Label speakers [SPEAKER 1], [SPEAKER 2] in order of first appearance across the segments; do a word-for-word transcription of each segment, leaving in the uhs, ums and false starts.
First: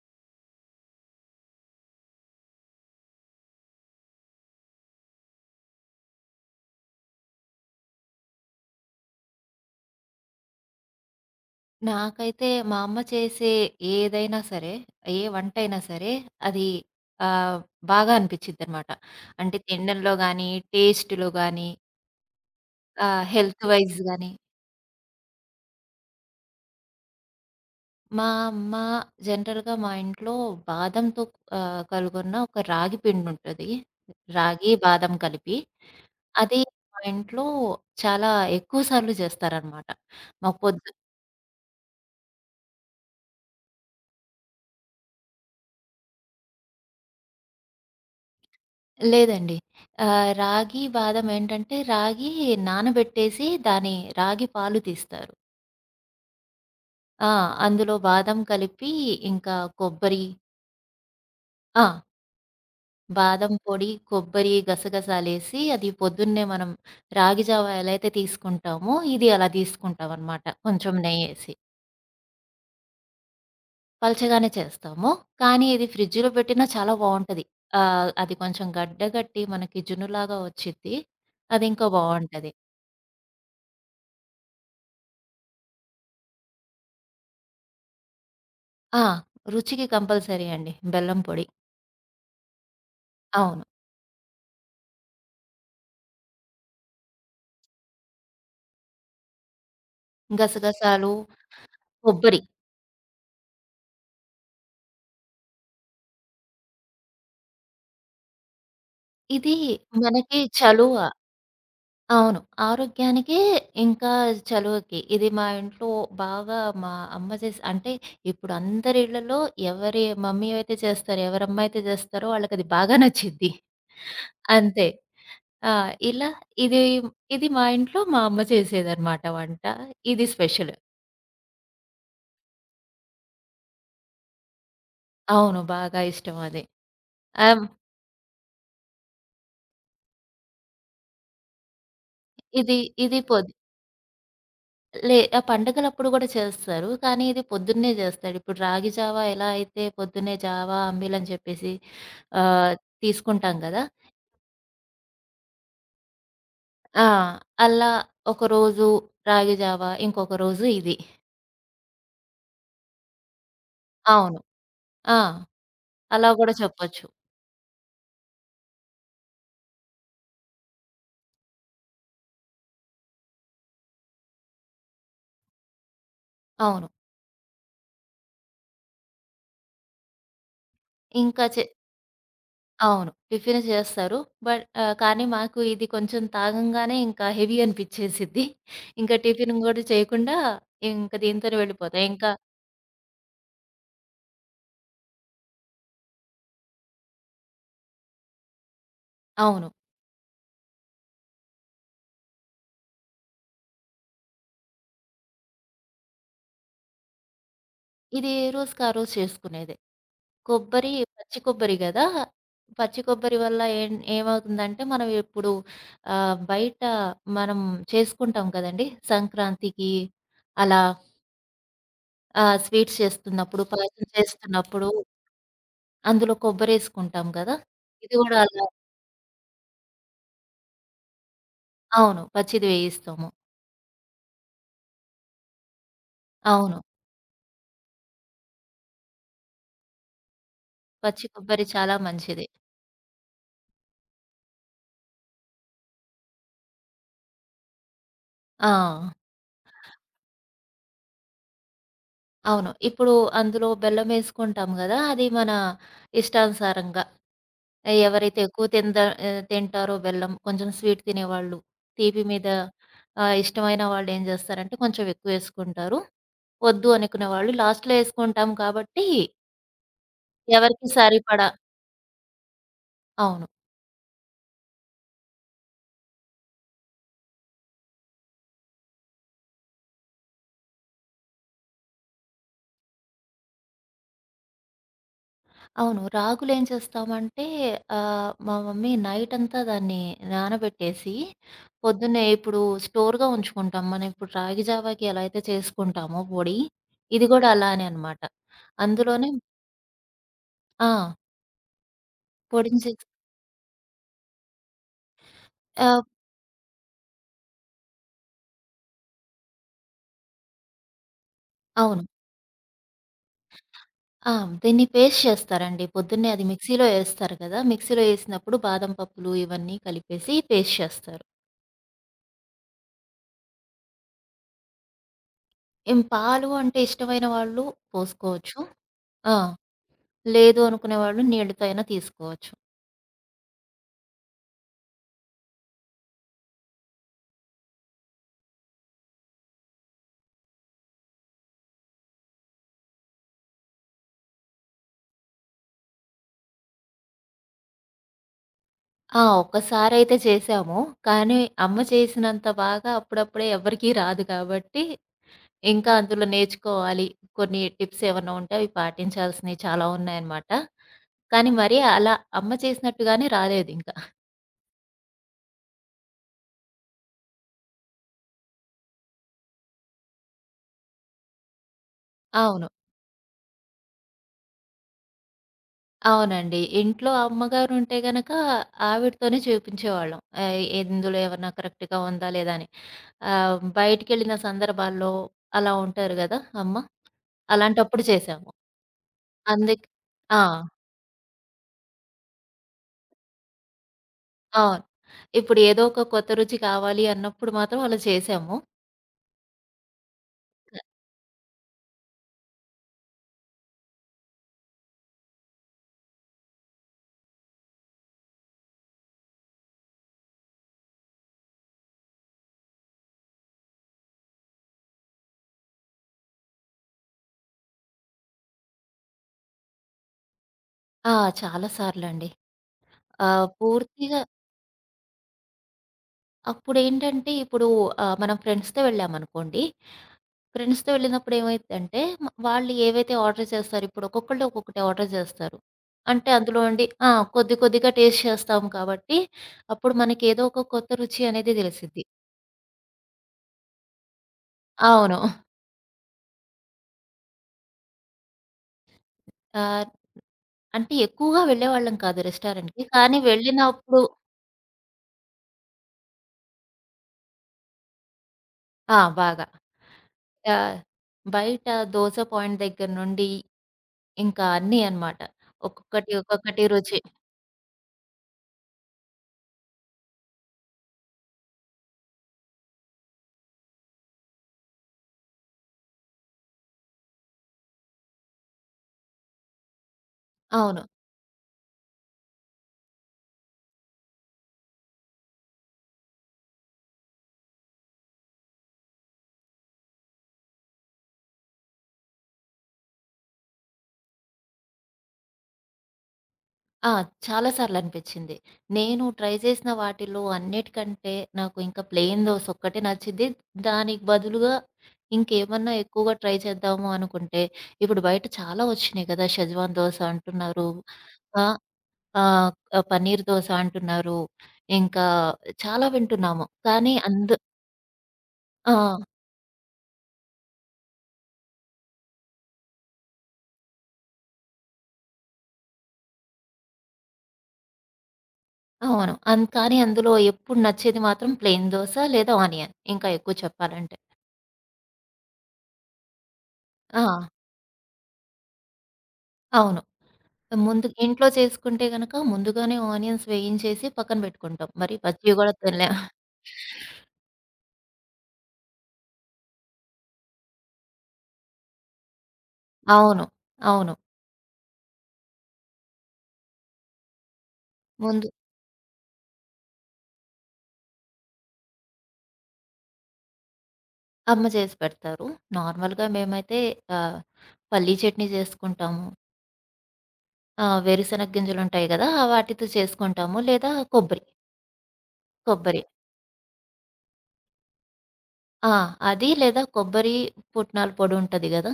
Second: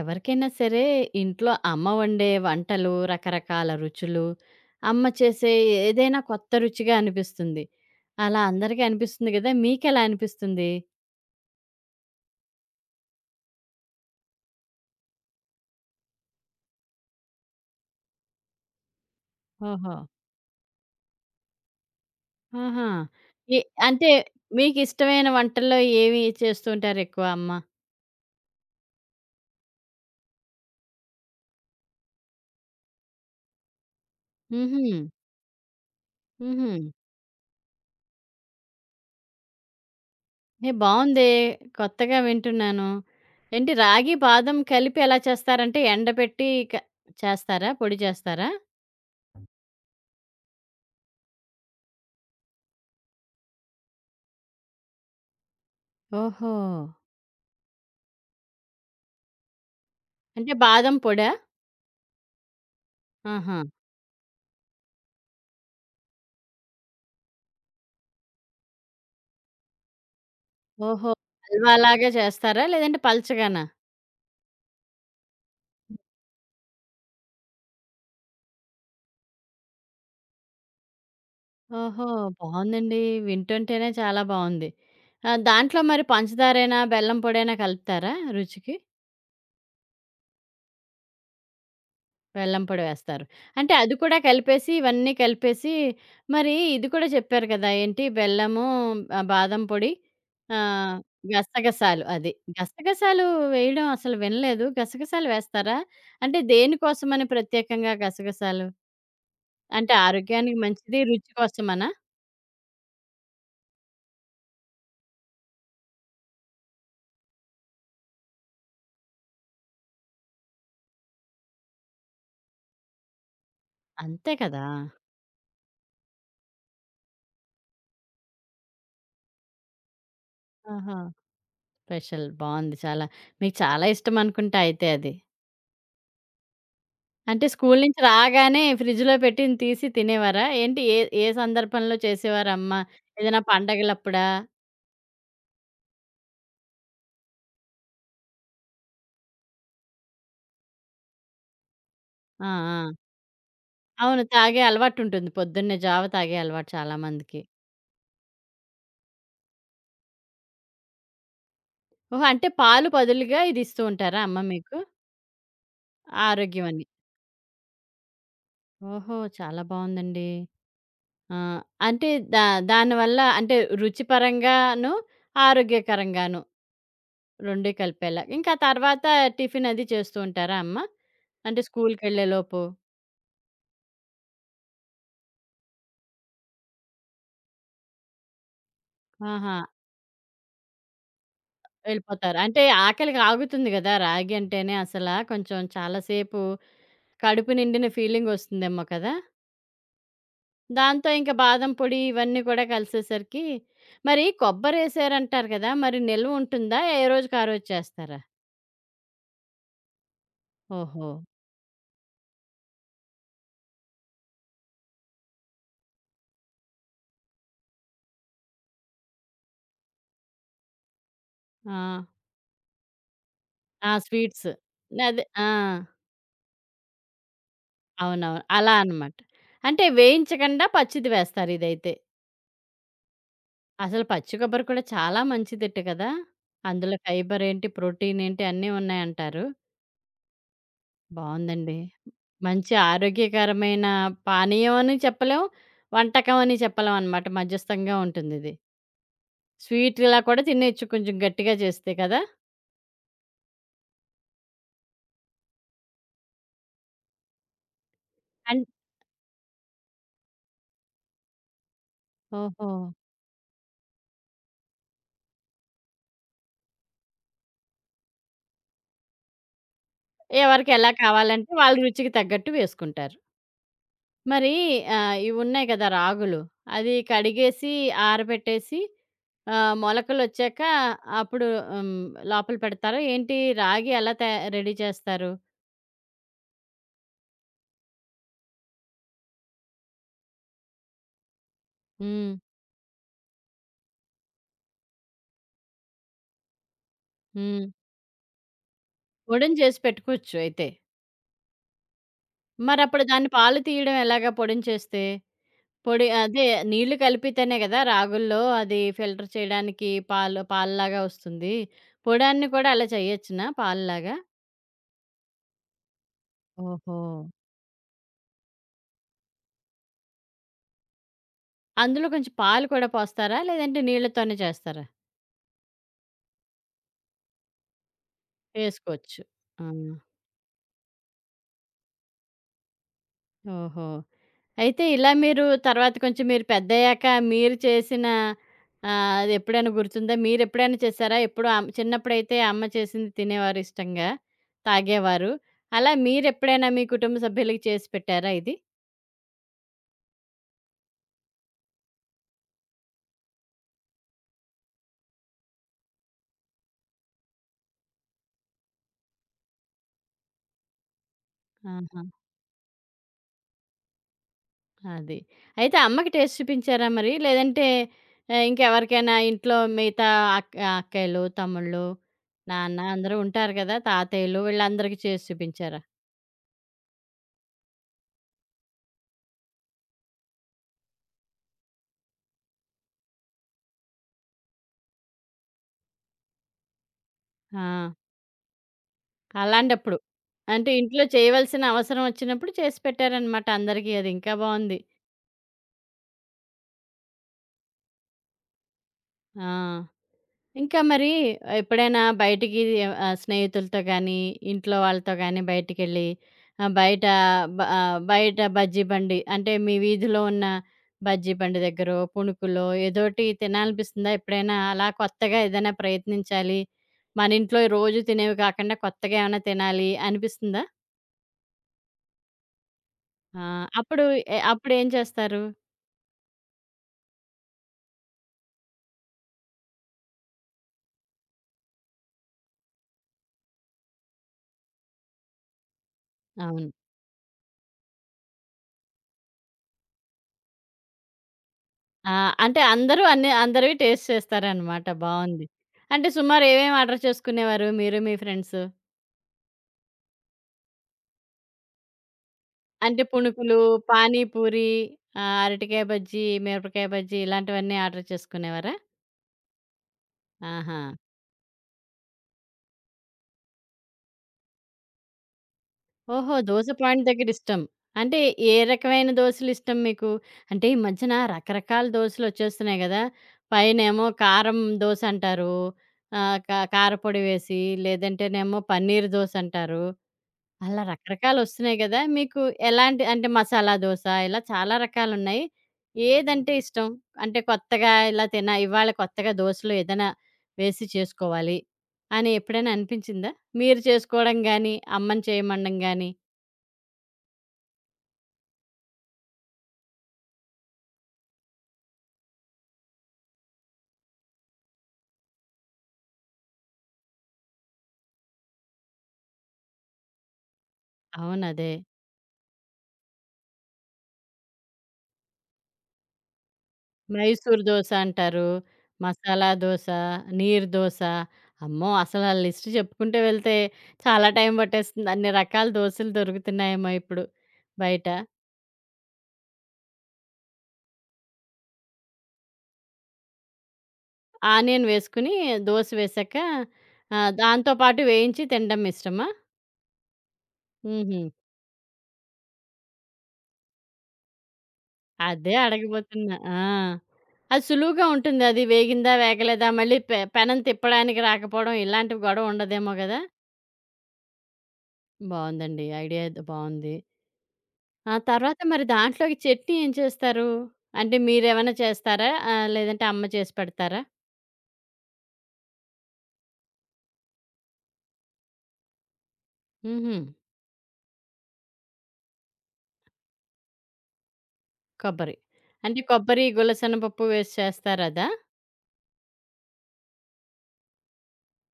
[SPEAKER 1] ఎవరికైనా సరే ఇంట్లో అమ్మ వండే వంటలు, రకరకాల రుచులు, అమ్మ చేసే ఏదైనా కొత్త రుచిగా అనిపిస్తుంది. అలా అందరికీ అనిపిస్తుంది గదా! మీకెలా అనిపిస్తుంది?
[SPEAKER 2] నాకైతే మా అమ్మ చేసే ఏదైనా సరే, ఏ వంటైనా సరే అది ఆహ్, బాగా అనిపిచ్చిద్దనమాట. అంటే
[SPEAKER 1] ఓహో!
[SPEAKER 2] తినడంలో గానీ, టేస్ట్‌లో గానీ,
[SPEAKER 1] ఆహా!
[SPEAKER 2] ఆహ్,
[SPEAKER 1] ఎ
[SPEAKER 2] హెల్త్ వైస్
[SPEAKER 1] అంటే
[SPEAKER 2] గానీ.
[SPEAKER 1] మీకిష్టమైన వంటల్లో ఏవి చేస్తూ ఉంటారు ఎక్కువ అమ్మ?
[SPEAKER 2] మా అమ్మ జనరల్‌గా మా ఇంట్లో బాదంతో ఆహ్, కలుగొన్న ఒక రాగి పిండుంటది. రాగి,
[SPEAKER 1] హుహు.
[SPEAKER 2] బాదం కలిపి. అది
[SPEAKER 1] హుహు.
[SPEAKER 2] మా ఇంట్లో చాలా ఎక్కువ సార్లు జేస్తారనమాట. మా
[SPEAKER 1] ఏ
[SPEAKER 2] పొద్దు
[SPEAKER 1] బావుందే! కొత్తగా వింటున్నాను. ఏంటి రాగి, బాదం కలిపి ఎలా చేస్తారంటే ఎండబెట్టి క చేస్తారా? పొడి చేస్తారా?
[SPEAKER 2] లేదండి. ఆహ్, రాగి, బాదం ఏంటంటే రాగి నానబెట్టేసి దాని రాగి పాలు తీస్తారు.
[SPEAKER 1] ఓహో!
[SPEAKER 2] ఆ! అందులో బాదం కలిపి ఇంకా కొబ్బరి.
[SPEAKER 1] అంటే బాదం పొడా?
[SPEAKER 2] ఆ! బాదం
[SPEAKER 1] ఆహా!
[SPEAKER 2] పొడి, కొబ్బరి, గసగసాలేసి అది పొద్దున్నే మనం రాగి జావ ఎలా అయితే తీసుకుంటామో ఇది అలా తీసుకుంటామనమాట. కొంచెం
[SPEAKER 1] ఓహో!
[SPEAKER 2] నెయ్యేసి.
[SPEAKER 1] హల్వాలాగా చేస్తారా? లేదంటే పలచగానా?
[SPEAKER 2] పలచగానే చేస్తాము. కానీ ఇది ఫ్రిడ్జ్‌లో పెట్టినా చాలా బావుంటది. ఆహ్, అది కొంచెం గడ్డగట్టి మనకి జున్నులాగా వచ్చిద్ది. అదింకా
[SPEAKER 1] ఓహో!
[SPEAKER 2] బావుంటది.
[SPEAKER 1] బావుందండి. వింటుంటేనే చాలా బావుంది. ఆహ్, దాంట్లో మరి పంచదారేనా, బెల్లం పొడైనా కలుపుతారా రుచికి?
[SPEAKER 2] ఆ! రుచికి కంపల్సరీ అండి. బెల్లం పొడి.
[SPEAKER 1] బెల్లం పొడి వేస్తారు.
[SPEAKER 2] అవును.
[SPEAKER 1] అంటే అది కూడా కలిపేసి, ఇవన్నీ కలిపేసి మరి ఇది కూడా చెప్పారు కదా! ఏంటి బెల్లము, ఆహ్, బాదం పొడి, ఆహ్,
[SPEAKER 2] గసగసాలు,
[SPEAKER 1] గసగసాలు అది.
[SPEAKER 2] కొబ్బరి.
[SPEAKER 1] గసగసాలు వేయడం అసలు వినలేదు. గసగసాలు వేస్తారా? అంటే దేనికోసమని ప్రత్యేకంగా గసగసాలు?
[SPEAKER 2] ఇది
[SPEAKER 1] అంటే
[SPEAKER 2] మనకి
[SPEAKER 1] ఆరోగ్యానికి
[SPEAKER 2] చలువ.
[SPEAKER 1] మంచిది, రుచి కోసమనా?
[SPEAKER 2] అవును. ఆరోగ్యానికి ఇంకా చలువకి. ఇది మా ఇంట్లో బాగా మా అమ్మ చేసి అంటే ఇప్పుడు అందరి ఇళ్లలో ఎవరి మమ్మీ అయితే చేస్తారో, ఎవరమ్మ అయితే చేస్తారో వాళ్ళకది బాగా నచ్చిద్ది.
[SPEAKER 1] అంతే కదా!
[SPEAKER 2] అంతే. ఆ! ఇలా ఇది, ఇది మా ఇంట్లో మా అమ్మ చేసేదన్నమాట వంట. ఇది స్పెషల్.
[SPEAKER 1] ఆహా! స్పెషల్ బావుంది చాలా. మీకు చాలా ఇష్టం అనుకుంటా అయితే అది.
[SPEAKER 2] అవును. బాగా ఇష్టం అది.
[SPEAKER 1] అంటే
[SPEAKER 2] ఆహ్,
[SPEAKER 1] స్కూలు నుంచి రాగానే ఫ్రిడ్జ్‌లో పెట్టింది తీసి తినేవారా? ఏంటి ఏ ఏ సందర్భంలో
[SPEAKER 2] ఇది,
[SPEAKER 1] చేసేవారమ్మ?
[SPEAKER 2] ఇది
[SPEAKER 1] ఏదైనా
[SPEAKER 2] పొద్
[SPEAKER 1] పండగలప్పుడా?
[SPEAKER 2] లే ఆ పండగలప్పుడు గూడా చేస్తారు. కానీ ఇది పొద్దున్నే జేస్తాడు. ఇప్పుడు రాగి జావా ఎలా అయితే పొద్దున్నే జావా, అంబీలని చెప్పేసి
[SPEAKER 1] ఆ!
[SPEAKER 2] ఆహ్,
[SPEAKER 1] ఆ!
[SPEAKER 2] తీసుకుంటాం గదా!
[SPEAKER 1] అవును. తాగే అలవాటుంటుంది. పొద్దున్నే జావ తాగే అలవాటు చాలా
[SPEAKER 2] ఆ!
[SPEAKER 1] మందికి.
[SPEAKER 2] అలా ఒకరోజు రాగి జావా, ఇంకొక రోజు ఇది.
[SPEAKER 1] ఓహో! అంటే పాలు బదులుగా ఇది ఇస్తూ ఉంటారా
[SPEAKER 2] అవును.
[SPEAKER 1] అమ్మ మీకు?
[SPEAKER 2] ఆ! అలా గూడా
[SPEAKER 1] ఆరోగ్యం అని.
[SPEAKER 2] చెప్పొచ్చు.
[SPEAKER 1] ఓహో! చాలా బావుందండి. ఆ! అంటే దా దానివల్ల అంటే రుచిపరంగాను, ఆరోగ్యకరంగాను
[SPEAKER 2] అవును.
[SPEAKER 1] రెండూ కలిపేలా. ఇంకా తర్వాత టిఫిన్ అది చేస్తూ ఉంటారా అమ్మ?
[SPEAKER 2] ఇంకా
[SPEAKER 1] అంటే
[SPEAKER 2] చె
[SPEAKER 1] స్కూలుకెళ్ళేలోపు.
[SPEAKER 2] అవును. టిఫిన్ చేస్తారు. బట్ ఆహ్, కానీ మాకు ఇది కొంచెం తాగంగానే ఇంకా హెవీ అనిపిచ్చేసిద్ది. ఇంకా టిఫిన్
[SPEAKER 1] ఆహా!
[SPEAKER 2] గూడా చేయకుండా ఇంక దీంతోనే వెళ్ళిపోతాం. ఇంకా
[SPEAKER 1] వెళ్ళిపోతారు. అంటే ఆకలికి ఆగుతుంది గదా! రాగి అంటేనే అసలా కొంచెం చాలా సేపు కడుపు నిండిన ఫీలింగొస్తుందేమో కదా!
[SPEAKER 2] అవును.
[SPEAKER 1] దాంతో ఇంక బాదం పొడి ఇవన్నీ కూడా కలిసేసరికి మరి కొబ్బరేశారంటారు కదా! మరి నిల్వ ఉంటుందా? ఏ రోజుకి ఆ రోజు చేస్తారా?
[SPEAKER 2] ఇది ఏ రోజుకి ఆ రోజు చేసుకునేదే. కొబ్బరి,
[SPEAKER 1] ఓహో!
[SPEAKER 2] పచ్చి కొబ్బరి గదా! పచ్చి కొబ్బరి వల్ల ఏం ఏమవుతుందంటే, మనం ఇప్పుడు ఆహ్, బయట మనం చేసుకుంటాం కదండీ! సంక్రాంతికి అలా
[SPEAKER 1] ఆ!
[SPEAKER 2] ఆహ్, స్వీట్స్ చేస్తున్నప్పుడు,
[SPEAKER 1] ఆ!
[SPEAKER 2] పాయసం
[SPEAKER 1] స్వీట్స్.
[SPEAKER 2] చేస్తున్నప్పుడు
[SPEAKER 1] అదే ఆ!
[SPEAKER 2] అందులో కొబ్బరేసుకుంటాం గదా! ఇది గూడా
[SPEAKER 1] అవునవును.
[SPEAKER 2] అలా
[SPEAKER 1] అలా అనమాట. అంటే వేయించకుండా పచ్చిది వేస్తారు ఇదైతే.
[SPEAKER 2] అవును. పచ్చిది వేయిస్తాము.
[SPEAKER 1] అసలు పచ్చి కొబ్బరి కూడా చాలా మంచిదిట కదా!
[SPEAKER 2] అవును.
[SPEAKER 1] అందులో ఫైబర్ ఏంటి, ప్రోటీన్ ఏంటి అన్నీ ఉన్నాయంటారు.
[SPEAKER 2] పచ్చి కొబ్బరి
[SPEAKER 1] బావుందండి.
[SPEAKER 2] చాలా మంచిది.
[SPEAKER 1] మంచి ఆరోగ్యకరమైన పానీయం అని చెప్పలేం, వంటకం అని చెప్పలేం అనమాట. మధ్యస్థంగా ఉంటుందిది.
[SPEAKER 2] ఆ!
[SPEAKER 1] స్వీట్‌లా కూడా తినేయొచ్చు కొంచెం గట్టిగా చేస్తే కదా!
[SPEAKER 2] అవును. ఇప్పుడు అందులో బెల్లమేసుకుంటాం గదా! అది మన ఇష్టానుసారంగా ఆహ్, ఎవరైతే
[SPEAKER 1] అన్
[SPEAKER 2] ఎక్కువ తింద ఆహ్, తింటారో బెల్లం, కొంచెం స్వీట్ తినేవాళ్ళు, తీపి మీద
[SPEAKER 1] ఓహో!
[SPEAKER 2] ఆహ్, ఇష్టమైన వాళ్ళేం జేస్తారంటే కొంచెం ఎక్కువేసుకుంటారు. వద్దు అనుకునే వాళ్ళు లాస్ట్‌లో ఏసుకుంటాం కాబట్టి ఎవరికీ
[SPEAKER 1] ఎవరికెలా
[SPEAKER 2] సరిపడా
[SPEAKER 1] కావాలంటే వాళ్ళ రుచికి తగ్గట్టు వేసుకుంటారు.
[SPEAKER 2] అవును.
[SPEAKER 1] మరీ ఆహ్, ఇవున్నాయి కదా! రాగులు. అది కడిగేసి, ఆరబెట్టేసి ఆహ్, మొలకలొచ్చాక అప్పుడు హ్మ్. లోపల పెడతారా? ఏంటి రాగి ఎలా త రెడీ చేస్తారు?
[SPEAKER 2] అవును. రాగులేం చేస్తామంటే ఆహ్, మా మమ్మీ నైటంతా దాన్ని నానబెట్టేసి పొద్దున్నే
[SPEAKER 1] హ్మ్.
[SPEAKER 2] ఇప్పుడు స్టోర్‌గా ఉంచుకుంటాం. మనం ఇప్పుడు రాగి జావాకి ఎలా అయితే చేసుకుంటామో పొడి, ఇది గూడా
[SPEAKER 1] హ్మ్.
[SPEAKER 2] అలానే అనమాట. అందులోనే
[SPEAKER 1] పొడిని చేసి పెట్టుకోవచ్చు అయితే.
[SPEAKER 2] ఆ! పొడిని
[SPEAKER 1] మరప్పుడు
[SPEAKER 2] చేసి
[SPEAKER 1] దాన్ని పాలు తీయడం ఎలాగా పొడిని చేస్తే?
[SPEAKER 2] ఆహ్,
[SPEAKER 1] పొడి అదే నీళ్లు కలిపితేనే కదా! రాగుల్లో అది ఫిల్టర్ చేయడానికి పాలు పాలులాగా వస్తుంది.
[SPEAKER 2] అవును.
[SPEAKER 1] పొడాన్ని కూడా అలా చేయొచ్చునా పాలులాగా?
[SPEAKER 2] ఆ! దీన్ని పేస్ట్ చేస్తారండి. పొద్దున్నే అది మిక్సీలో
[SPEAKER 1] ఓహో!
[SPEAKER 2] ఏస్తారు కదా! మిక్సీలో ఏసినప్పుడు బాదం పప్పులు ఇవన్నీ కలిపేసి పేస్ట్ చేస్తారు.
[SPEAKER 1] అందులో కొంచెం పాలు కూడా పోస్తారా? లేదంటే నీళ్ళతోనే చేస్తారా?
[SPEAKER 2] ఏం పాలు అంటే ఇష్టమైన వాళ్ళు పోసుకోవచ్చు.
[SPEAKER 1] చేసుకోవచ్చు.
[SPEAKER 2] ఆ!
[SPEAKER 1] ఆ!
[SPEAKER 2] లేదు అనుకునే వాళ్ళు నీళ్ళతో అయినా తీసుకోవచ్చు.
[SPEAKER 1] ఓహో! అయితే ఇలా మీరు తర్వాత కొంచెం మీరు పెద్దయ్యాక మీరు చేసిన ఆహ్, అదెప్పుడైనా గుర్తుందా? మీరెప్పుడైనా చేసారా? ఎప్పుడు అమ్ చిన్నప్పుడైతే అమ్మ చేసింది తినేవారు ఇష్టంగా, తాగేవారు. అలా మీరెప్పుడైనా మీ కుటుంబ సభ్యులకి చేసి పెట్టారా ఇది?
[SPEAKER 2] ఆ! ఒక్కసారయితే చేసాము. కానీ అమ్మ చేసినంత బాగా అప్పుడప్పుడే ఎవ్వరికీ రాదు కాబట్టి, ఇంకా అందులో నేర్చుకోవాలి. కొన్ని టిప్స్ ఏమన్నా ఉంటే అవి పాటించాల్సినయి చాలా ఉన్నాయన్నమాట. కానీ మరి
[SPEAKER 1] ఆహా!
[SPEAKER 2] అలా అమ్మ చేసినట్టుగానే రాలేదింకా.
[SPEAKER 1] అది. అయితే అమ్మకి టేస్ట్ చూపించారా మరి? లేదంటే ఆహ్, ఇంకెవరికైనా ఇంట్లో మిగతా అక్ అక్కయ్యలు, తమ్ముళ్ళు,
[SPEAKER 2] అవును.
[SPEAKER 1] నాన్న అందరూ ఉంటారు గదా! తాతయ్యలు వీళ్ళందరికీ చేసి చూపించారా?
[SPEAKER 2] అవునండి. ఇంట్లో అమ్మగారుంటే గనక ఆవిడతోనే చూపించేవాళ్ళం. ఆహ్, ఇందులో ఏమన్నా కరెక్ట్‌గా ఉందా? లేదా? అని. ఆహ్, బయటికెళ్ళిన సందర్భాల్లో అలా ఉంటారు గదా! అమ్మ.
[SPEAKER 1] ఆ!
[SPEAKER 2] అలాంటప్పుడు చేశాము. అందుక్
[SPEAKER 1] అలాంటప్పుడు.
[SPEAKER 2] ఆ!
[SPEAKER 1] అంటే ఇంట్లో చేయవలసిన అవసరం వచ్చినప్పుడు చేసి పెట్టారనమాట అందరికీ. అది ఇంకా బావుంది.
[SPEAKER 2] అవును. ఇప్పుడు ఏదో ఒక కొత్త రుచి కావాలి అన్నప్పుడు మాత్రం అలా చేశాము.
[SPEAKER 1] ఆ! ఇంకా మరి ఎప్పుడైనా బయటికి ఆహ్, స్నేహితులతో గానీ, ఇంట్లో వాళ్ళతో గానీ బయటికెళ్ళి ఆహ్, బయట బ ఆహ్, బయట బజ్జీ బండి అంటే మీ వీధిలో ఉన్న బజ్జీ బండి దగ్గరో, పుణుకులో ఏదోటి తినాలనిపిస్తుందా ఎప్పుడైనా? అలా కొత్తగా ఏదైనా ప్రయత్నించాలి. మన ఇంట్లో రోజు తినేవి కాకుండా కొత్తగా ఏమైనా తినాలి అనిపిస్తుందా?
[SPEAKER 2] ఆ! చాలా సార్లండి.
[SPEAKER 1] ఆ!
[SPEAKER 2] ఆహ్,
[SPEAKER 1] అప్పుడు
[SPEAKER 2] పూర్తిగా
[SPEAKER 1] ఎ అప్పుడేం చేస్తారు?
[SPEAKER 2] అప్పుడేంటంటే ఇప్పుడు ఆహ్, మనం ఫ్రెండ్స్‌తో వెళ్ళామనుకోండి. ఫ్రెండ్స్‌తో వెళ్ళినప్పుడు ఏమైద్దంటే, మ వాళ్ళు ఏవైతే ఆర్డర్ చేస్తారో, ఇప్పుడు ఒక్కొక్కళ్ళు ఒక్కొక్కటి ఆర్డర్ చేస్తారు. అంటే అందులో
[SPEAKER 1] అవును.
[SPEAKER 2] అండి ఆ! కొద్ది కొద్దిగా టేస్ట్ చేస్తాం కాబట్టి, అప్పుడు మనకేదో ఒక కొత్త రుచి అనేది తెలిసిద్ది.
[SPEAKER 1] ఆ! అంటే అందరూ అన్ని అందరివి టేస్ట్ చేస్తారనమాట.
[SPEAKER 2] అవును.
[SPEAKER 1] బావుంది. అంటే సుమారు ఏమేమి ఆర్డర్ చేసుకునేవారు మీరు, మీ ఫ్రెండ్స్?
[SPEAKER 2] ఆహ్, అంటే ఎక్కువగా వెళ్ళేవాళ్ళం కాదు రెస్టారెంట్‌కి.
[SPEAKER 1] అంటే
[SPEAKER 2] కానీ
[SPEAKER 1] పుణుకులు,
[SPEAKER 2] వెళ్ళినప్పుడు
[SPEAKER 1] పానీ పూరి, ఆహ్, అరటికాయ బజ్జీ, మిరపకాయ బజ్జీ ఇలాంటివన్నీ ఆర్డర్ చేసుకునేవారా?
[SPEAKER 2] ఆ! బాగా. ఆహ్,
[SPEAKER 1] ఆహా!
[SPEAKER 2] బయట దోస పాయింట్ దగ్గర నుండి, ఇంకా అన్నీ అన్నమాట. ఒక్కొక్కటి,
[SPEAKER 1] ఓహో!
[SPEAKER 2] ఒక్కొక్కటి
[SPEAKER 1] దోస
[SPEAKER 2] రుచి.
[SPEAKER 1] పాయింట్ దగ్గర ఇష్టం. అంటే ఏ రకమైన దోసలు ఇష్టం మీకు? అంటే ఈ మధ్యన రకరకాల దోసలు వచ్చేస్తున్నాయి గదా! పైనేమో కారం దోసంటారు. ఆహ్, కా కారపొడి వేసి, లేదంటేనేమో పన్నీర్ దోసంటారు.
[SPEAKER 2] అవును.
[SPEAKER 1] అలా రకరకాలొస్తున్నాయి గదా! మీకు ఎలాంటి అంటే మసాలా దోస ఇలా చాలా రకాలున్నాయి. ఏదంటే ఇష్టం? అంటే కొత్తగా ఇలా తిన ఇవాళ కొత్తగా దోసలో ఏదైనా వేసి చేసుకోవాలి అని ఎప్పుడైనా అనిపించిందా? మీరు చేసుకోవడం గాని, అమ్మని చేయమనడం గాని.
[SPEAKER 2] ఆ! చాలా సార్లనిపించింది. నేను ట్రై చేసిన వాటిలో అన్నిటికంటే నాకు ఇంకా ప్లెయిన్ దోస ఒక్కటే నచ్చింది. దానికి బదులుగా ఇంకేమన్నా ఎక్కువగా ట్రై చేద్దాము అనుకుంటే, ఇప్పుడు బయట చాలా వచ్చినాయి కదా! షెజ్వాన్ దోస అంటున్నారు. ఆహ్,
[SPEAKER 1] అవునదే.
[SPEAKER 2] ఆహ్, పన్నీర్ దోస అంటున్నారు. ఇంకా చాలా వింటున్నాము. కానీ అందు
[SPEAKER 1] మైసూర్ దోస అంటారు.
[SPEAKER 2] ఆ!
[SPEAKER 1] మసాలా దోస, నీరు దోస. అమ్మో! అసలా లిస్ట్ చెప్పుకుంటూ వెళ్తే చాలా టైం పట్టేస్తుంది. అన్ని రకాల దోసలు దొరుకుతున్నాయేమో ఇప్పుడు బయట.
[SPEAKER 2] అవును. అన్ కానీ అందులో ఎప్పుడు నచ్చేది మాత్రం ప్లెయిన్ దోస లేదా ఆనియన్. ఇంకా ఎక్కువ చెప్పాలంటే.
[SPEAKER 1] ఆనియన్ వేసుకొని దోస వేశాక
[SPEAKER 2] ఆ!
[SPEAKER 1] ఆహ్, దాంతో పాటు వేయించి తినడం ఇష్టమా?
[SPEAKER 2] అవును. ముందు
[SPEAKER 1] హుహు.
[SPEAKER 2] ఇంట్లో చేసుకుంటే గనక ముందుగానే ఆనియన్స్ వేయించేసి పక్కన పెట్టుకుంటాం. మరి పచ్చివి గూడా
[SPEAKER 1] అదే
[SPEAKER 2] తినలేం.
[SPEAKER 1] అడగబోతున్నా. ఆ! అది సులువుగా ఉంటుంది. అది వేగిందా? వేగలేదా? మళ్ళీ పె పెనం తిప్పడానికి రాకపోవడం ఇలాంటివి గొడవ ఉండదేమో గదా!
[SPEAKER 2] అవును. అవును.
[SPEAKER 1] బావుందండి. ఐడియా అయితే బావుంది. ఆ
[SPEAKER 2] ముందు
[SPEAKER 1] తర్వాత మరి దాంట్లోకి చట్నీ ఏం చేస్తారు? అంటే మీరేమైనా చేస్తారా? ఆహ్, లేదంటే అమ్మ చేసి పెడతారా?
[SPEAKER 2] అమ్మ చేసి పెడతారు. నార్మల్‌గా మేమైతే ఆహ్, పల్లీ చట్నీ చేసుకుంటాము.
[SPEAKER 1] హుహు.
[SPEAKER 2] ఆహ్, వేరుశనగ గింజలుంటాయి గదా! వాటితో చేసుకుంటాము. లేదా కొబ్బరి,
[SPEAKER 1] కొబ్బరి.
[SPEAKER 2] కొబ్బరి.
[SPEAKER 1] అంటే కొబ్బరి, గులసెనపప్పు వేసి చేస్తారదా?
[SPEAKER 2] ఆ! అది లేదా కొబ్బరి పుట్నాల పొడి ఉంటది గదా!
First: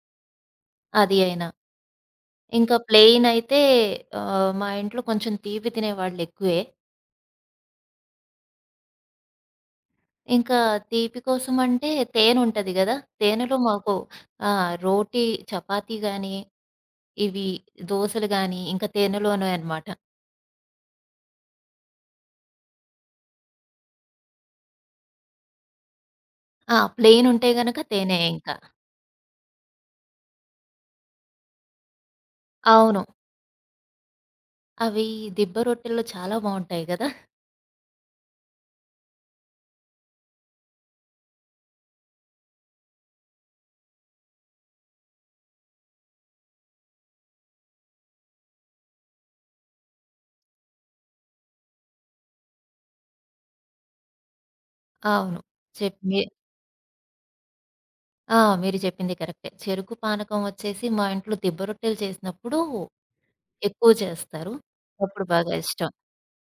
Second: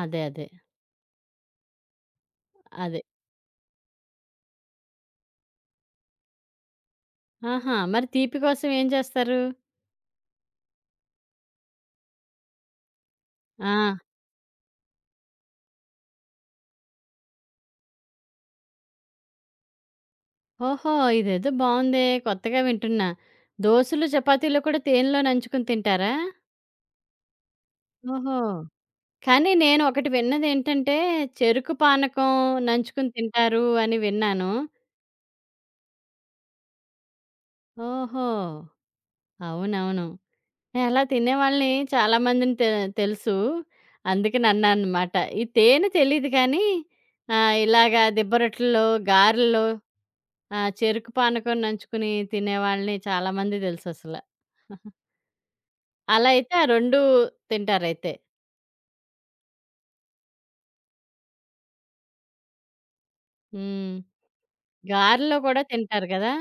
[SPEAKER 1] అదే. అదే.
[SPEAKER 2] అది అయినా. ఇంకా
[SPEAKER 1] అదే.
[SPEAKER 2] ప్లెయిన్ అయితే ఆహ్, మా ఇంట్లో కొంచెం తీపి తినేవాళ్ళెక్కువే.
[SPEAKER 1] ఆహా! మరి తీపి కోసం ఏం చేస్తారు?
[SPEAKER 2] ఇంకా తీపి కోసం అంటే తేనుంటది గదా! తేనెలో
[SPEAKER 1] ఆ!
[SPEAKER 2] మాకు ఆహ్, రోటీ, చపాతీ గానీ, ఇవి దోసలు గానీ, ఇంకా తేనెలోనే అనమాట.
[SPEAKER 1] ఓహో! ఇదేదో బావుందే! కొత్తగా వింటున్నా. దోసలు, చపాతీలు కూడా తేనెలో నంచుకొని తింటారా?
[SPEAKER 2] ఆ! ప్లెయిన్ ఉంటే గనక తేనె
[SPEAKER 1] ఓహో!
[SPEAKER 2] ఇంకా.
[SPEAKER 1] కానీ నేను ఒకటి విన్నదేంటంటే, చెరుకు పానకం
[SPEAKER 2] అవును.
[SPEAKER 1] నంచుకొని తింటారు అని విన్నాను.
[SPEAKER 2] అవి దిబ్బ రొట్టెల్లో చాలా బావుంటాయి గదా!
[SPEAKER 1] ఓహో! అవునవును. నేను అలా తినేవాళ్ళని చాలా మందిని తె తెలుసు. అందుకని అన్నాననమాట. ఈ తేనె తెలీదు కానీ ఆహ్, ఇలాగా దిబ్బ రొట్టెల్లో, గారెల్లో ఆ! చెరుకు పానకం నంచుకుని తినేవాళ్ళని చాలామంది తెలుససల.
[SPEAKER 2] అవును. చెప్ మీ
[SPEAKER 1] అలా అయితే ఆ రెండూ తింటారైతే.
[SPEAKER 2] ఆ! మీరు చెప్పింది కరెక్టే. చెరుకు పానకం వచ్చేసి మా ఇంట్లో దిబ్బ రొట్టెలు చేసినప్పుడు ఎక్కువ
[SPEAKER 1] హ్మ్.
[SPEAKER 2] చేస్తారు. అప్పుడు
[SPEAKER 1] గారెలో
[SPEAKER 2] బాగా
[SPEAKER 1] కూడా
[SPEAKER 2] ఇష్టం.
[SPEAKER 1] తింటారు గదా!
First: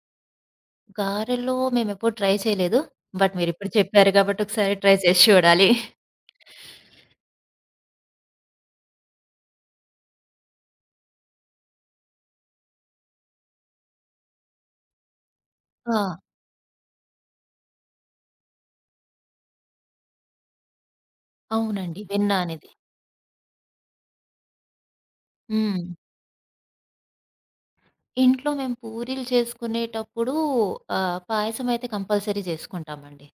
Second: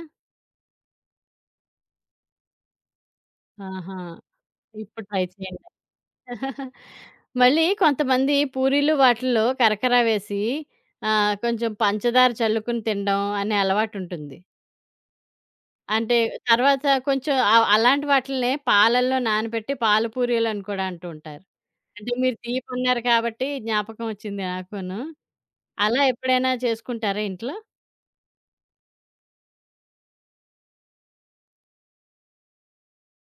[SPEAKER 2] గారెలో మేమెప్పుడు ట్రై చేయలేదు. బట్ మీరిప్పుడు
[SPEAKER 1] ఆహా!
[SPEAKER 2] చెప్పారు కాబట్టి ఒకసారి ట్రై
[SPEAKER 1] ఇప్పుడు
[SPEAKER 2] చేసి
[SPEAKER 1] ట్రై చేయండి.
[SPEAKER 2] చూడాలి.
[SPEAKER 1] మళ్ళీ కొంతమంది పూరీలు వాటిల్లో కరకర వేసి ఆహ్, కొంచెం పంచదార చల్లుకుని తినడం అనే అలవాటుంటుంది. అంటే
[SPEAKER 2] ఆ!
[SPEAKER 1] తర్వాత కొంచెం ఆహ్, అలాంటి వాటిల్నే పాలల్లో నానబెట్టి పాల పూరీలని కూడా అంటూ ఉంటారు.
[SPEAKER 2] అవునండి.
[SPEAKER 1] అంటే మీరు
[SPEAKER 2] విన్నానిది.
[SPEAKER 1] తీపన్నారు కాబట్టి జ్ఞాపకం వచ్చింది నాకును.
[SPEAKER 2] హ్మ్.
[SPEAKER 1] అలా ఎప్పుడైనా చేసుకుంటారా ఇంట్లో?
[SPEAKER 2] ఇంట్లో మేము పూరీలు చేసుకునేటప్పుడు ఆహ్, పాయసమయితే కంపల్సరీ చేసుకుంటామండి.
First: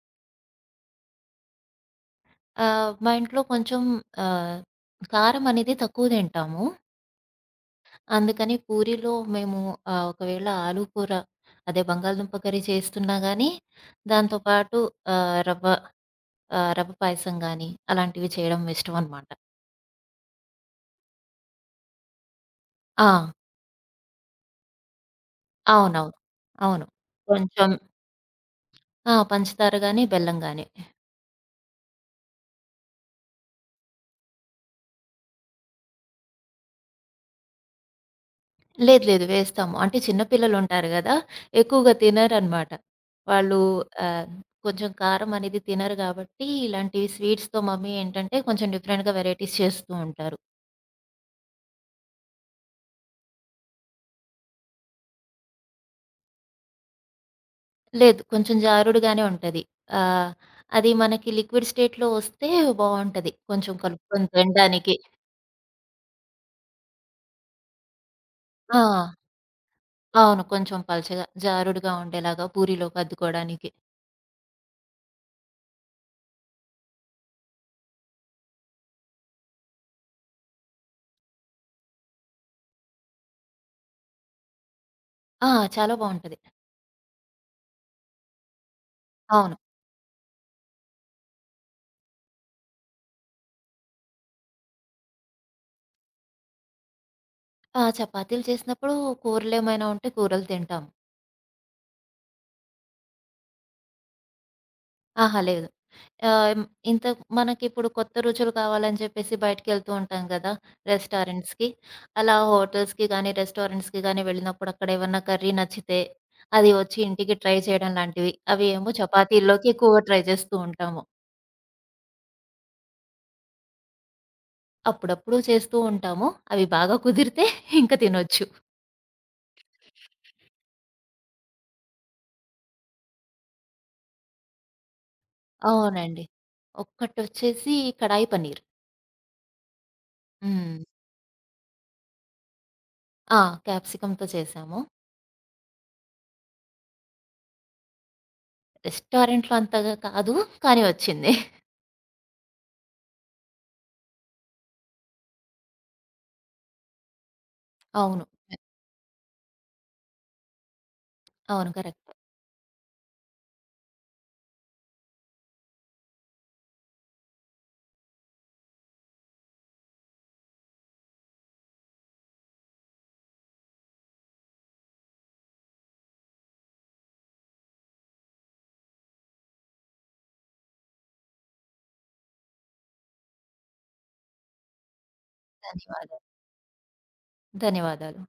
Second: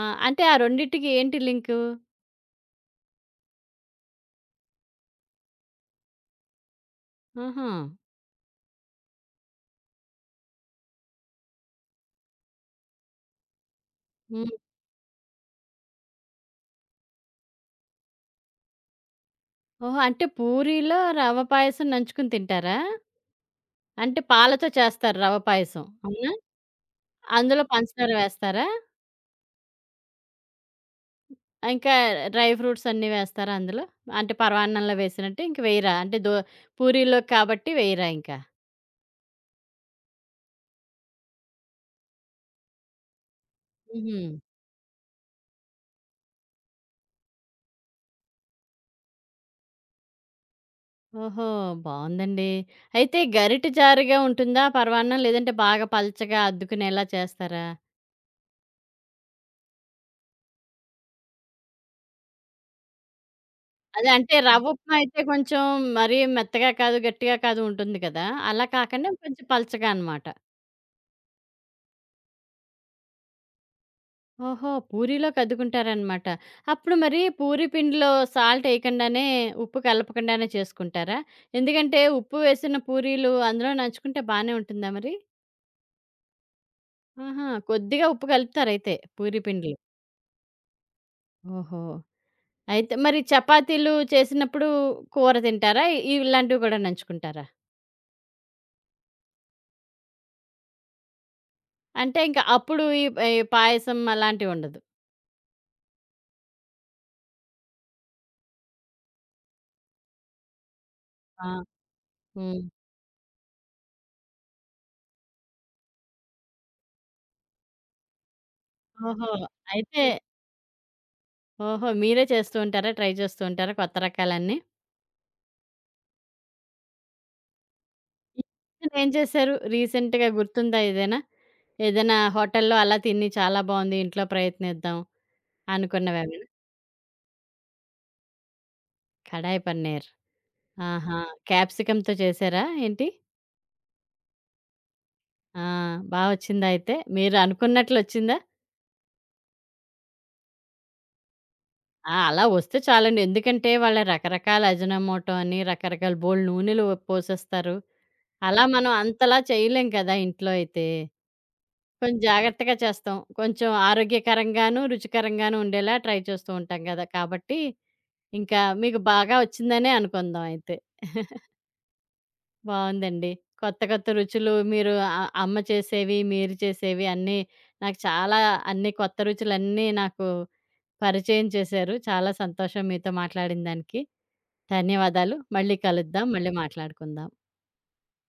[SPEAKER 1] ఆ! అంటే ఆ రెండిటికి ఏంటి లింకు?
[SPEAKER 2] ఆహ్, మా ఇంట్లో కొంచెం ఆహ్, కారం అనేది తక్కువ తింటాము.
[SPEAKER 1] ఆహా!
[SPEAKER 2] అందుకని పూరీలో మేము ఆహ్, ఒకవేళ ఆలు కూర అదే బంగాళదుంప కర్రీ చేస్తున్నా గానీ, దాంతో
[SPEAKER 1] హ్మ్.
[SPEAKER 2] పాటు ఆహ్, రవ్వ ఆహ్, రవ్వ పాయసం గానీ, అలాంటివి చేయడం ఇష్టమనమాట.
[SPEAKER 1] ఓహో! అంటే పూరీలో రవ్వ పాయసం నంచుకొని తింటారా?
[SPEAKER 2] ఆ!
[SPEAKER 1] అంటే పాలతో చేస్తారు రవ్వ పాయసం.
[SPEAKER 2] అవునవును.
[SPEAKER 1] అవునా?
[SPEAKER 2] అవును.
[SPEAKER 1] అందులో
[SPEAKER 2] కొంచెం
[SPEAKER 1] పంచదార వేస్తారా?
[SPEAKER 2] ఆ! పంచదార గానీ, బెల్లం గానీ.
[SPEAKER 1] ఇంకా డ్రై ఫ్రూట్స్ అన్నీ వేస్తారా అందులో? అంటే పరమాన్నంలో వేసినట్టు ఇంక వేయరా? అంటే దో పూరీలోకి కాబట్టి వేయరా ఇంకా?
[SPEAKER 2] లేదు. లేదు. వేస్తాము. అంటే చిన్న పిల్లలుంటారు గదా! ఎక్కువగా తినరనమాట. వాళ్ళు
[SPEAKER 1] హుహు.
[SPEAKER 2] ఆహ్, కొంచెం కారం అనేది తినరు గాబట్టి, ఇలాంటివి స్వీట్స్‌తో మమ్మీ ఏంటంటే, కొంచెం డిఫరెంట్‌గా వెరైటీస్ చేస్తూ ఉంటారు.
[SPEAKER 1] ఓహో! బావుందండి. అయితే గరిటె జారుగా ఉంటుందా పరమాన్నం? లేదంటే బాగా పల్చగా అద్దుకునేలా చేస్తారా?
[SPEAKER 2] లేదు. కొంచెం జారుడుగానే ఉంటది. ఆహ్, అది మనకి లిక్విడ్ స్టేట్‌లో వస్తే బావుంటది. కొంచెం
[SPEAKER 1] అదే
[SPEAKER 2] కలుపుకొని
[SPEAKER 1] అంటే
[SPEAKER 2] తినడానికి.
[SPEAKER 1] రవ్వుప్మా అయితే కొంచెం మరీ మెత్తగా కాదు, గట్టిగా కాదు ఉంటుంది కదా! అలా
[SPEAKER 2] ఆ!
[SPEAKER 1] కాకుండా కొంచెం పలచగా అనమాట.
[SPEAKER 2] అవును. కొంచెం పల్చగా, జారుడుగా ఉండేలాగా పూరిలోకి అద్దుకోవడానికి.
[SPEAKER 1] ఓహో! పూరీలో కదుకుంటారనమాట. అప్పుడు మరి పూరి పిండిలో సాల్ట్ ఎయకుండానే, ఉప్పు కలపకుండానే చేసుకుంటారా? ఎందుకంటే ఉప్పు వేసిన పూరీలు అందులో నంచుకుంటే బానే ఉంటుందా మరి?
[SPEAKER 2] ఆ! చాలా బావుంటది.
[SPEAKER 1] ఆహా! కొద్దిగా ఉప్పు కలుపుతారయితే పూరి
[SPEAKER 2] అవును.
[SPEAKER 1] పిండిలో. ఓహో! అయితే మరి చపాతీలు చేసినప్పుడు కూర తింటారా? ఇ ఇలాంటివి కూడా నంచుకుంటారా?
[SPEAKER 2] ఆ! చపాతీలు చేసినప్పుడు కూరలేమైనా ఉంటే కూరలు తింటాము.
[SPEAKER 1] అంటే ఇంక అప్పుడు ఈ ఈ పాయసం అలాంటివుండదు.
[SPEAKER 2] ఆహా! లేదు. ఆహ్, ఇంత మనకిప్పుడు కొత్త రుచులు కావాలని చెప్పేసి బయటికెళ్తూ ఉంటాం గదా!
[SPEAKER 1] ఆ!
[SPEAKER 2] రెస్టారెంట్స్‌కి. అలా
[SPEAKER 1] హ్మ్.
[SPEAKER 2] హోటల్స్‌కి గానీ, రెస్టారెంట్స్‌కి గానీ వెళ్ళినప్పుడు అక్కడ ఏమన్నా కర్రీ నచ్చితే, అది వచ్చి ఇంటికి ట్రై చేయడం లాంటివి. అవి ఏమో
[SPEAKER 1] ఓహో!
[SPEAKER 2] చపాతీల్లోకి ఎక్కువగా
[SPEAKER 1] అయితే
[SPEAKER 2] ట్రై
[SPEAKER 1] హ్మ్.
[SPEAKER 2] చేస్తూ ఉంటాము.
[SPEAKER 1] ఓహో! మీరే చేస్తూ ఉంటారా? ట్రై చేస్తూ ఉంటారా కొత్త రకాలన్నీ?
[SPEAKER 2] అప్పుడప్పుడు చేస్తూ ఉంటాము. అవి బాగా కుదిరితే ఇంక తినొచ్చు.
[SPEAKER 1] ఇప్పుడు ఏం చేశారు? రీసెంట్‌గా గుర్తుందా ఏదైనా? ఏదైనా హోటల్‌లో అలా తిని చాలా బావుంది ఇంట్లో ప్రయత్నిద్దాం
[SPEAKER 2] అవునండి.
[SPEAKER 1] అనుకున్నవేమైనా?
[SPEAKER 2] ఒక్కటొచ్చేసి కడాయి పన్నీర్.
[SPEAKER 1] కడాయి పన్నీర్.
[SPEAKER 2] హ్మ్.
[SPEAKER 1] ఆహా! క్యాప్సికమ్‌తో చేశారా ఏంటి?
[SPEAKER 2] ఆ! క్యాప్సికమ్‌తో చేశాము.
[SPEAKER 1] ఆ! బా వచ్చిందా అయితే? మీరు అనుకున్నట్లొచ్చిందా?
[SPEAKER 2] రెస్టారెంట్‌లో అంతగా కాదు. కానీ వచ్చింది.
[SPEAKER 1] ఆ! అలా వస్తే చాలండి. ఎందుకంటే వాళ్ళ రకరకాల అజినోమోటో అని రకరకాల బోలెడు నూనెలు పోసేస్తారు.
[SPEAKER 2] అవును.
[SPEAKER 1] అలా మనం అంతలా చేయలేం కదా! ఇంట్లో అయితే.
[SPEAKER 2] అవును. కరెక్ట్.
[SPEAKER 1] కొంచెం జాగ్రత్తగా చేస్తాం. కొంచెం ఆరోగ్యకరంగాను, రుచికరంగాను ఉండేలా ట్రై చేస్తూ ఉంటాం గదా! కాబట్టి ఇంకా మీకు బాగా వచ్చిందనే అనుకుందాం అయితే. బావుందండి. కొత్త కొత్త రుచులు మీరు అ అమ్మ చేసేవి, మీరు చేసేవి అన్నీ నాకు చాలా అన్ని కొత్త రుచులన్నీ నాకు పరిచయం చేశారు. చాలా సంతోషం మీతో మాట్లాడిన దానికి. ధన్యవాదాలు. మళ్ళీ
[SPEAKER 2] ధన్యవాదాలు.
[SPEAKER 1] కలుద్దాం. మళ్ళీ మాట్లాడుకుందాం.
[SPEAKER 2] ధన్యవాదాలు.